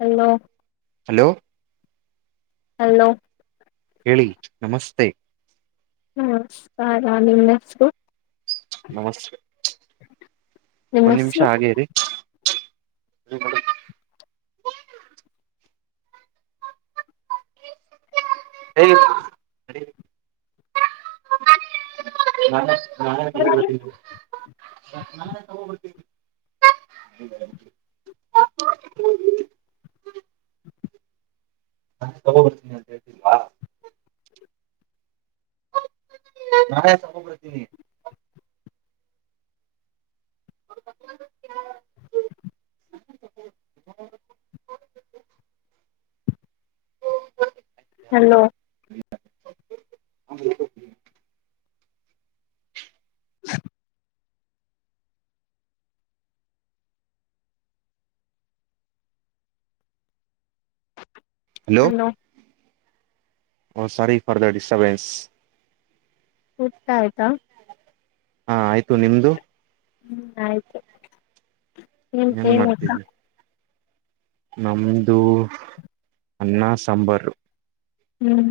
Hello hello hello ಹೇಳಿ ನಮಸ್ತೆ ನಮಸ್ಕಾರ ನಿಮ ಹೆಸರು ನಮಸ್ತೆ...... ನಿಮ್ಮ ಒಂದ ನಿಮಿಷ ಹೆಸರು ಹಾಗೇರಿ ಹ ಹ... ನ ನಾನ ಹ [inaudible] [inaudible] ಬಾ ನಾನಾ ತುಂಗಡ ಬರತನಿ.. [unintelligible] [unintelligible] [inaudible] [unintelligible] ಹಲೋ ಓ ಸಾರಿ ಫಾರ್ ಪಾಡಿದಡಿ ಸಾವಿಸೆ ಊತ ಆಯ್ತಾ ಹಾ ಆಯ್ತು ನಿಮ್ದು ಹ್ಮ್ ಆಯ್ತು ಏನ್ ಮಾಡ್ತಿದ್ದಿರಾ. ನಮದು ಅನ್ನಾ ಸಾಂಬಾರು ಹ್ಮ್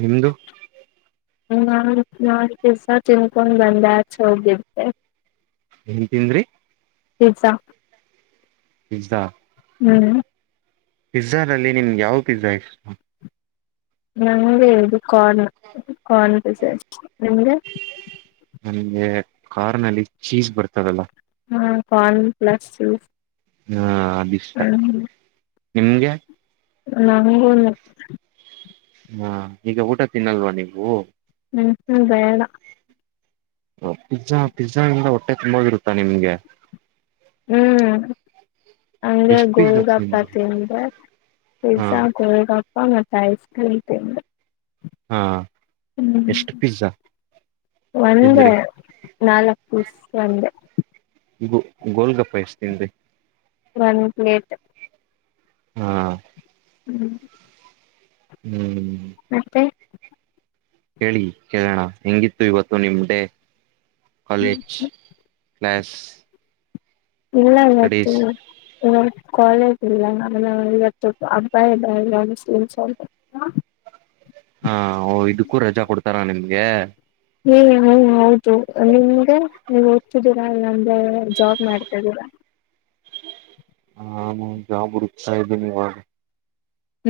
ನಿಮ್ಮದು ನಾ ನಾ ದಸ ತಿನ್ಕೊಂಡು ಬಂದ ಹಚ ಹೋಗ ಏನ್ ತಿಂದ್ರಿ ಪಿಜ್ಜಾ ಪಿಜ್ಜಾ ಹ್ಮ್ ಪಿಜ್ಜಾ ದಲ್ಲಿ ನಿಮಗೆ ಯಾವ ಪಿಜ್ಜಾ ಇ ನಂಗೆ ಇದು ಕಾರ್ನ್ ಕಾರ್ನ್ ಪಿಜ್ಜಾ ನಿಮಗೆ ನನ್ಗೆ ಕಾರ್ ನಲ್ಲಿ ಚೀಸ್ಜ ಬರ್ತದಲ್ಲ ಹಾಂ ಕಾನ್ರ ಪ್ಲಸ್ ಹಾ ಅದ ಹ್ಮ್ ನಿಮ್ಗೆ ನನಗೂ ಹಾ ಈಗ ಊಟ ತಿನ್ನಲ್ವಾ ನೀವು ಹ್ಮ್ ಹ್ಮ ಬೇಡ ಪಿಜ್ಜಾ ಪಿಜ್ಜ ಇಂದ ಹೊಟ್ಟೆ ತುಂಬಾಗಿರುತ್ತಾ ನಿಮ್ಗೆ ಹ್ಮ್ ಹಂಗೆ ಎಷ್ಟು ಪಿಜ್ಜಾ ಗೋಳಗಪಾ ತಿಂದ್ರಿ ತಿಂದೇ ಹಾ ಪಿಜ್ಜಾ ಗೋಳಗಪ್ಪ ಮತ್ತೆ ಐಸ್ ಕ್ರೀಮ ತಿಂದೇ ಹಾ ಎಷ್ಟು ಪಿಜ್ಜಾ ಒಂದೇ ತಿಂದ್ರಿ ನಾಲ್ಕು ಪೀಸ್ ಒಂದೇ ಗೋಳ ಗಪ್ಪ ಎಷ್ಟತೀಂದೆ ಒನ್ ಪ್ಲೇಟ್ ಹಾ ಹ್ಞೂ ಹ್ಮ್ ಮತ್ತೆ ಹೇಳಿ ಕೇಳೋಣ ಹೆಂಗಿತ್ತು ಇವತ್ತು ನಿಮ ಡೆೇ ಕಾಲೇಜ್ ಪ್ಲಾಸ್ ಇಲ್ಲ ಇತ್ತು ಇಂದು ಕಾಲೇಜ್ ಇಲ್ಲ ನ ಇವತ್ತು ಅಬ್ಬ [unintelligible] ಹಾ ಇದಕ್ಕೂ ರಜಾ ಕೊಡ್ತಾರಾ ನಿಮ್ಗೆ ಹ್ಮ ಹ ಹೌದು ನಿಮ್ಗೆ ನೀವು ಓದ್ತಿದ್ದೀರಾ ಇಲ್ಲ ಅಂದೆ ಜಾಬ್ ಮಾಡ್ತಿದ್ದೀರಾ ಹ ಜಾಬ್ ಹುಡುಕ್ತಾ ಇದ್ದೇನೆ ಇವಾಗ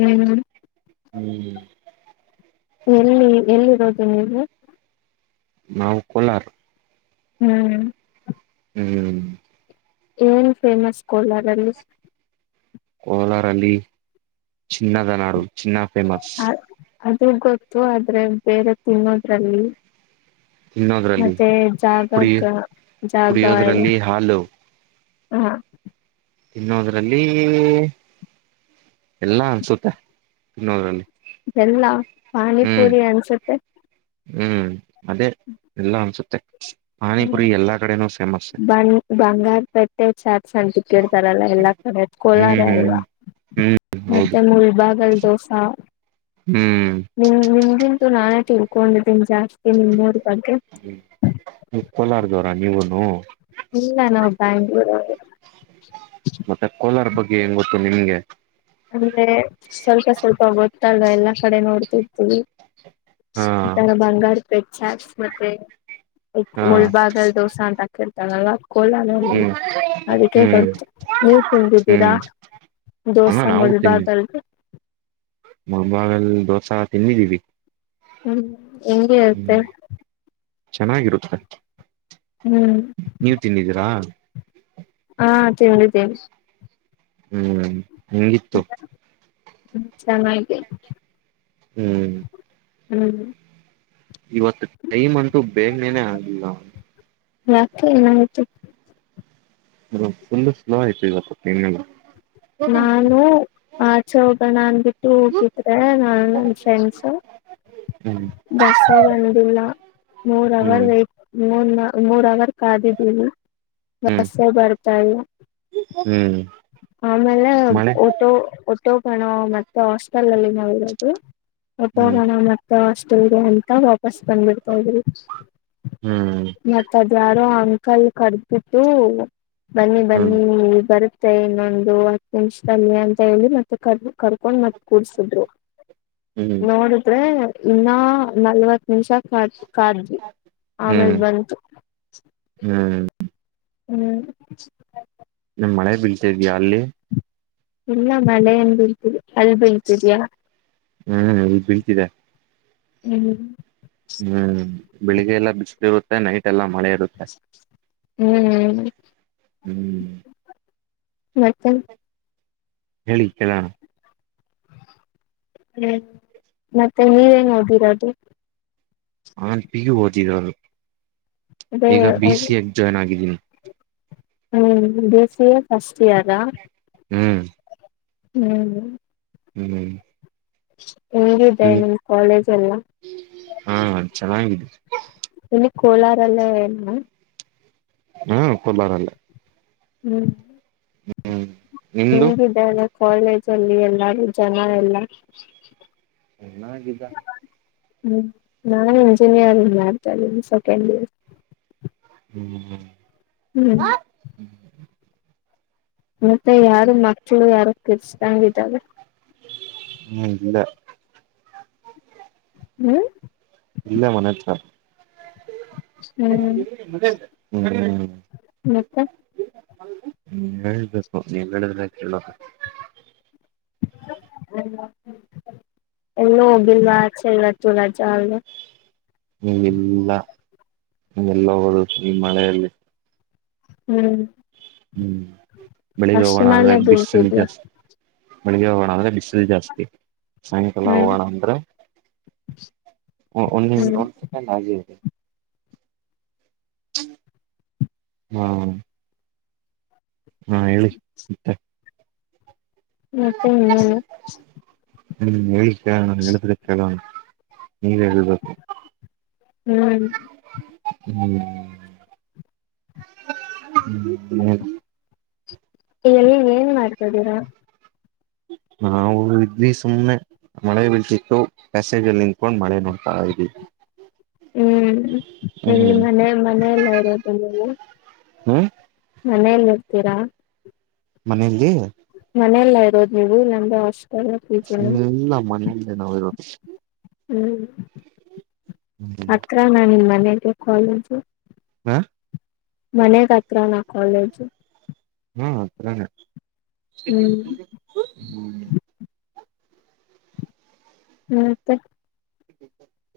ಹ್ಮ್ ಹ್ಮ್ ಎಲ್ಲಿ ಎಲ್ಲಿರೋದು ನೀವು ನಾವು ಕೋಲಾರ ಹ್ಮ್ ಹ್ಮ್ ಏನ್ ಫೇಮಸ್ ಕೋಲಾರಲ್ಲಿ ಕೋಲಾರಲ್ಲಿ ಚಿನ್ನದ ನಾಡು ಚಿನ್ನ ಫೇಮಸ್ ಅದು ಗೊತ್ತು ಆದ್ರೆ ಬೇರೆ ತಿನ್ನೋದ್ರಲ್ಲಿ ತಿನ್ನೋದ್ರಲ್ಲಿ ಮತ್ತೆ ಕುಡಿಯ ಜಾಗಕ್ಕ ಜಾಗ ಎಲ್ಲ ಕುಡಿಯೋದ್ರಲ್ಲಿ ಹಾಲು ಹಾ ತಿನ್ನೋದ್ರಲ್ಲಿ ಎಲ್ಲಾ ಅನ್ಸುತ್ತೆ ತಿನ್ನೋದ್ರಲ್ಲಿ ಇದೆಲ್ಲ ಹ್ಮ್ ಪಾನಿಪುರಿ ಅನ್ಸುತ್ತೆ ಹ್ಮ್ ಅದೇ ಎಲ್ಲ ಅನ್ಸುತ್ತೆ ಪಾನಿಪುರಿ ಎಲ್ಲಾ ಕಡೆನೂ ಫೇಮಸ್ ಬಂಗಾರ ಪಟ್ಟೆ ಚಾಟ್ ಅಂತ ಇಟ್ಟಿರ್ತಾರೆ ಅಲ್ವಾ ಎಲ್ಲಾ ಕಡೆ ಕೋಲಾರ ಹ್ಮ್ ಅಲ್ವಾ ಹ್ಮ್ ಹ್ಮ್ ಹೌದು ಮತ್ತೆ ಮುಳಬಾಗಲ್ ದೋಸ ಹ್ಮ್ ನಿಮ ನಿಮಗಿಂತೂ ನಾನೇ ತಿಳ್ಕೊಂಡಿದ್ದೀನಿ ಜಾಸ್ತಿ ನಿಮೂರ ಬಗ್ಗೆ ಹ್ಮ ಕೋಲಾರದವರ ನೀವುನು ಇಲ್ಲ ನಾವು ಬೆಂಗಳೂರು ಅವ್ರು ಮತ್ತೆ ಕೋಲಾರ ಬಗ್ಗೆ ಹೆಂಗ ಗೊತ್ತು ನಿಮ್ಗೆ ಅಂದ್ರೆ ಸ್ವಲ್ಪ ಸ್ವಲ್ಪ ಗೊತ್ತು ಎಲ್ಲಾ ಕಡೆ ನೋಡ್ತಿರ್ತಿವಿ ಹಾ ಈತರ ಬಂಗಾರ ಚಾಟ್ಸ್ ಮತ್ತೆ ಹಾ ಮುಳ್ಬಾದಲ್ ದೋಸಾ ಅಂತ ಹಾಕಿಳ್ತಾರಲ್ವಾ. ಕೋಲಾರಲ್ಲಿ ಹ್ಮ್ ಹ್ಮ್ ಅದಕ್ಕೆಗೊತ್ತು ನೀವು ತಿಂದಿದ್ದೀರಾ ಹ್ಮ್ ಹಾ ದೋಸಾ ನಾವು ತಿಂದಿವಿ ಮುಳಬಾಗಿಲುದು ಮುಳಬಾಗಲ್ ದೋಸಾ ತಿನ್ನಿದೀವಿ ಹ್ಮ್ ಹೆಂಗೆ ಇರುತ್ತೆ ಚೆನ್ನಾಗಿರುತ್ತೆ ಹ್ಮ್ ನೀವು ತಿಂದಿದ್ದೀರಾ ಹಾ ತಿಂದಿದೀನಿ ಹ್ಮ್ ಹೆಂಗಿತ್ತು ಮತ್ತೆ [unintelligible] ಹ್ಮ್ ಹ್ಮ್ ಇವತ್ತು ಟೈಮ್ ಅಂಟು ಬೇಗನೆೇನೆ ಆಗ್ತಿಲ್ಲ ಯಾಕೆ ಏನಾಯ್ತು ತುಂಬಾ ಸ್ಲೋ ಆಯ್ತು ಇವತ್ತು ದಿನಯೆಲ್ಲಾ ನಾನು ಆಚೆ ಹೋಗೋಣ ಅಂದಬಿಟ್ಟು ಹೋಗಿದ್ರೆ ನಾ ನನ್ ಫ್ರೆಂಡ್ಸ್ ಹ್ಮ್ ಬಸ್ಹೇ ಬಂದಿಲ್ಲ ಮೂರ್ ಅವರ್ ಹ್ಮ್ ವೇಟ್ ಮೂರ್ ಮೂರ್ ಅವರ್ ಕಾದಿದೀವಿ ಹ್ಮ್ ಬಸ್ ಬರ್ತಾಯಿಲ್ಲ ಹ್ಮ್ ಆಮೇಲೇ ಮಳೆ ಹೊಟೊಗೊಣ ಮತ್ತೆ ಹಾಸ್ಟೆಲ್ ಅಲ್ಲಿ ನಾವಲ್ಲ ಹ್ಮ್ ಹೊಟೊಗೊಣ ಮತ್ತ ಹಾಸ್ಟೆಲ್ ಗೆ ಅಂತ ವಾಪಸ್ ಬಂದ್ಬಿಡ್ತಾ ಇದ್ವಿ ಹ್ಮ್ ಮತ್ತ ಅದು ಯಾರು ಅಂಕಲ್ ಕರೆದುಬಿಟ್ಟು ಬನ್ನಿ ಹ್ಮ್ ಬನ್ನಿ ಬರುತ್ತೆ ಇನ್ನೊಂದು ಹತ್ತು ನಿಮಿಷದಲ್ಲಿ ಅಂತ ಹೇಳಿ ಮತ್ತೆ ಕರೆದು ಮತ್ತೆ ಕೂರಿಸಿದ್ರು ಹ್ಮ್ ನೋಡಿದ್ರೆ ಇನ್ನ ನಲ್ವತ್ ನಿಮಷ ಕಾದ ಕಾದ್ವಿ ಆಮೇಲ್ ಹ್ಮ್ ಬಂತು ಹ್ಮ್ ಹ್ಞ ಮಳೆ ಬೀಳ್ತ ಇದ್ಯಾಯಾ ಅಲ್ಲಿ ಇಲ್ಲ ಮಳೆನ್ ಬೀಳ್ತಿದ ಇಲ್ಲ ಅಲ್ಲಿ ಬೀಳ್ತಿಯಿದಿಯ ಹ್ಮ್ ಇಲ್ಲಿ ಬೀಳ್ತಿದೆ [unintelligible] ಹ್ಮ್ ಬೆಳಿಗ್ಗೆ ಎಲ್ಲಾ ಬಿಸಿಲು ಇರುತ್ತೆ ನೈಟ್ ಎಲ್ಲಾ ಮಳೆ ಇರುತ್ತೆ ಹ್ಮಹ್ಮ್ ಹ್ಮ್ ಮತ್ತ ಹೇಳಿ ಕೇಳೋಣ ಹ್ಮ್ ಮತ್ತೆ ನೀವೇನ್ ಓದಿರೋದು ನಾನ್ ಪಿ. ಯು ಓದಿರೋದು ಅದೇ ಈಗ ಬಿ. ಸಿ. ಎ ಗೆ ಜಾಯ್ನ್ ಆಗಿದ್ದೀನಿ ಹ್ಞೂ ಬಿ. ಸಿ. ಎ ಫಸ್ಟ್ ಇಯರಾ ಹ್ಮ್ ಹ್ಮ್್ಮ ಹ್ಮ್ ಹೆಂಗಿದೆ ನಿಮ್ ಕಾಲೇಜ್ ಎಲ್ಲ ಹ್ಮ್ ಚೆನ್ನಾಗಿದೆ ಎಲ್ಲಿ ಕೋಲಾರಲ್ಲೇ ನಾ ಹ್ಮ ಕೋಲಾರಲ್ಲೇ ಹ್ಮ್ ನಿಮ್ದು ಹೆಂಗಿದ್ದಾರೆ ಕಾಲೇಜ್ ಅಲ್ಲಿ ಎಲ್ಲಾರು ಜನ ಎಲ್ಲಾ ಚನ್ನಾಗಿದ್ದಾರೆ ಹ್ಮ್ ನಾನ್ ಇಂಜಿನಿಯರಿಂಗ್ ಮಾಡ್ತಾ ಇದನಿ ಸೆಕೆಂಡ್ ಇಯರ್ ಹ್ಮ್ ಹ್ಮ್ ಹ್ಮ್ ಮತ್ತೆ ಯಾರು ಮಕ್ಳು ಯಾರು ಕಿರಿಚಿದಂಗಿದ್ದರೆ ಹ್ಮ್ ಇಲ್ಲೇ ಹ್ಮ್ ಇಲ್ಲೆ ಮನೆ ಹತ್ರ ಹ್ಮ್ ಮ [unintelligible] ಮತ್ತೆ ಹ್ಮ್ ಹೇಳ್ಬೇಕು ನೀವ್ ಹೇಳುದ್ರೆ ಕೇಳದ ಎಲ್ಲೂ ಹೋಗಿಲ್ವಾ ಆಚೆ ಇವತ್ತು ರಾಜ ಅಲ್ವಾ ಹ್ಮ್ ಇಲ್ಲ ಎಲ್ ಹೋಗದು ಈ ಮಳೆಯಲ್ಲಿ ಹ್ಮ್ ಹ್ಮ್ ಬೆಳಿಗ್ಗೆ ಅಷ್ಟ್ ಹೋಗೋಣ ಅಂದ್ರೆ ಮಳೆ ಬಿಸಲು ಬೀಳ್ತಿದ್ಯಾ ಜಾಸ್ತಿ ಬೆಳಿಗ್ಗೆ ಹೋಗೋಣ ಅಂದ್ರೆ ಬಿಸಿಲು ಜಾಸ್ತಿ ಸಾಯಂಕಾಲ ಹ್ಮ್ ಹೋಗೋಣ ಅಂದ್ರೆ ಒಂದ್ ಹ್ಮ್ ಒಂದ್ ಸೆಕೆಂಡ್ ಹಾಗೆ ಇರಿ ಹ್ಮ ಹಾ ಹೇಳಿ ಮತ್ತೆ ಮತ್ತೆ ಇನ್ನೇನು ಹ್ಮ್ ಹೇಳಿ ಕೇಳೋಣ ನೀವ್ ಹೇಳಿದ್ರೆ ಕೇಳೋಣ ನೀವೆ ಹೇಳ್ಬೇಕು ಹ್ಮ್ ಹ್ಮ ಇನ್ನೇನು ಏನ್ ಮಾಡ್ತಿದ್ದೀರಾ ನಾವು ಇದ್ವಿ ಸುಮ್ಮನೆ ಮಳೆ ಬೀಳ್ತಿತ್ತು ಪ್ಯಸೇಜ್ ಅಲ್ಲಿ ನಿಂತ್ಕೊಂಡು ಮಳೆ ನೋಡ್ತಾ ಇದವಿ ಹ್ಮ್ ಎಲ್ಲಿ ಹ್ಮ್ ಮನೆ ಮನೆಯಲ್ಲಾ ಇರೋದು ನೀವು ಹ್ಮ್ ಮನೆಯಲ್ಲಿ ಇರ್ತೀರಾ ಮನೆಯಲ್ಲಿ ಮನೇಲ ಇರೋದು ನೀವು ನಮ್ದು ಹಾಸ್ಟಲ್ ಇ್ಮ ಇಲ್ಲಮ್ಮನೆಯಲ್ಲೇನರೋದು ಹ್ಮ್ ಹ್ಮ ಹ್ಮ್ [inaudible] ಮನಗೆ ಕಾಲೇಜು ಹಾ ಮನೆಗತ್ರ ನ ಕಾಲೇಜು ಹಾ ಹತ್ರಾನೆ ಹ್ಮ್ ಹ ಹ್ಮ ಮ್ಮತ್ತೆ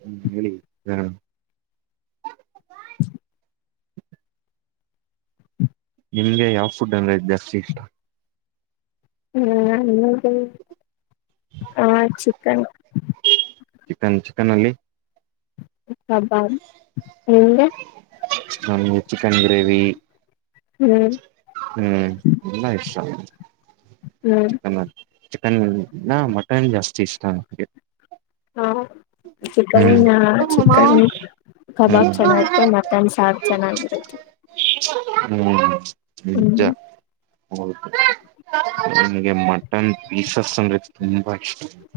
ಹ್ಮ ಹೇಳಿ ಹಾ [inaudible] ನಿಮ್ಗೆ ಯಾವ ಫುಡ್ ಅಂದ್ರೆ ಜಾಸ್ತಿ ಇಷ್ಟ ಹಾ ನನಿಗೆ ಹ ಚಿಕನ್ ಚಿಕನ್ ಚಿಕನ್ ಅಲ್ಲಿ ಕಬಾಬ್ ನಿನಗೆ ನಮ್ಗೆ ಚಿಕನ್ ಗ್ರೇವಿ ಹ್ಮ್ ಎಲ್ಲ ಇಷ್ಟ ಹ್ಮ್ ಚಿಕನ್ ಚಿಕನ್ ನ ಮಟನ್ ಜಾಸ್ತಿ ಇಷ್ಟ ಹಾ ಚಿಕನ್ ಹ್ಮ್ ಹ ಚಿಕನ್ ಕಬಾಬ್ ಚೆನ್ನಾಗತ್ತೆ ಮಟನ್ ಸಾಾರ್ ಚೆನ್ನಾಗಿರುತ್ತೆ ಹ್ಮ್ ನಿ ಹ್ಮ್ [unintelligible] ಹೌದು ನನಗೆ ಮಟನ್ ಪೀಸಸ್ ಅಂದ್ರೆ ತುಂಬಾ ಇಷ್ಟ [unintelligible]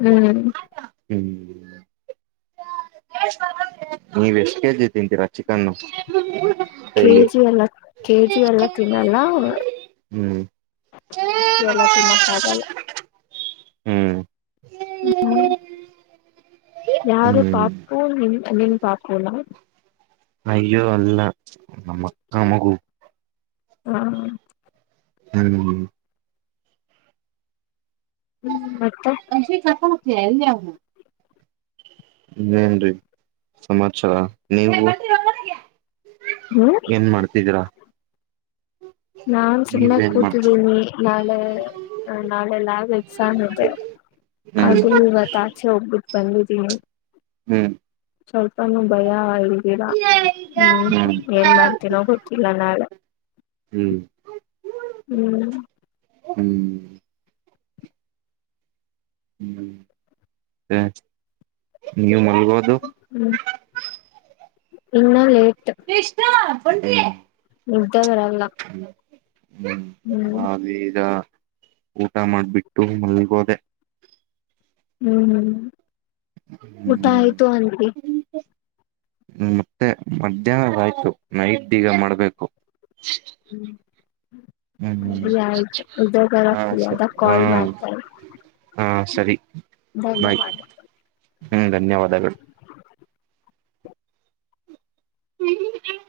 ಹ್ಮ್ ಹ್ಮ್ ನೀವ ಎಷ್ಟ ಕೆಜಿ ತಿಂತೀರಾ ಚಿಕನ್ನು ಡೈಲಿ ಕೆಜಿ ಎಲ್ಲ ಕೆ ಜಿ ಎಲ್ಲ ತಿನ್ನಲ್ಲಿ ಹ್ಮ್ ಎಲ್ಲ ತಿನ್ನಕ್ಕ ಆಾಗಲ್ಲ ಹ್ಮ್ ಹ್ಮ್ ಯಾರು ಹ್ಮ್ ಪಾಪು ನಿನ್ ನೀನ್ ಪಾಪುನ ಅಯ್ಯೋ ಅಲ್ಲ ನಮ್ಮ ಅಕ್ಕ ಮಗು ಹಾ ಹ್ಮ್ ಹ್ಮ್ ಮತ್ತೆ ವಿಷ ಕಟ್ಟ ಹಕ್ಕೆೆಲ್ಲ [unintelligible] ಏನ್ರಿ ಸಮಾಚಾರ ನೀವು ಹ್ಮ್ ಏನ್ ಮಾಡ್ತಿದೀರಾ ನಾನ್ ಸುಮ್ಮನೆಾಗಿ ನೀವೇನ್ ಮಾಡ್ತಿದೀರ ಕೂತಿದ್ದೀನಿ ನಾಳೆ ನಾಳೆ ಲಾಗ ಎಕ್ಸಾಮ್ ಇದೆ ಹ್ಮ್ ಆದ್ರೂ ಇವತ್ತ ಆಚೆ ಹೋಗ್ಬಿಟ್ಟು ಬಂದಿದ್ದೀನಿ ಹ್ಞೂ ಸ್ವಲ್ಪನುೂ ಭಯ ಇದ್ದೀರಾ ಹ್ಮ್ ಏನ್ ಮಾಡ್ತೀನೋ ಗೊತ್ತಿಲ್ಲ ನಾಳೆ ಹ್ಞೂ ಹ್ಮ್ ಹ್ಮ್ ಹ್ಮ್ ಸ ನೀವು ಮಲ್ಗೋದು ಹ್ಮ್ ಇನ್ನ ಲೇಟ್ ಇಷ್ಟ ಕೊನ್್ರಿ [unintelligible] ನಿ್ದರ [unintelligible] ಹ್ಮ್ ಹಾಗ ಈಗ ಊಟ ಮಾಡ್ಬಿಟ್ಟು ಮಲ್ಲಿಗೋದೆ ಹ್ಮ್ ಹ್ಮ್ ಊಟ ಆಯ್ತು ಅಂದರೀ ಹ್ಮ್ ಮತ್ತೆ ಮಧ್ಯಾಹ್ನ ಆಯ್ತು ನೈಟ್ ಈಗ ಮಾಡ್ಬೇಕು ಹ್ಮ್ ಹ್ಮ ಆಯ್ತು ಹಾ ಇದ್ರರದಾಗ ಹ ಕಾಲ್ ಮಾಡ್ತಾ ಇ ಹಾ ಸರಿ ಬಾಯ್ ಧನ್ಯವಾದ. ಹ್ಮ್ ಧನ್ಯವಾದಗಳು. ಹ್ಮ್ ಹ್ಮ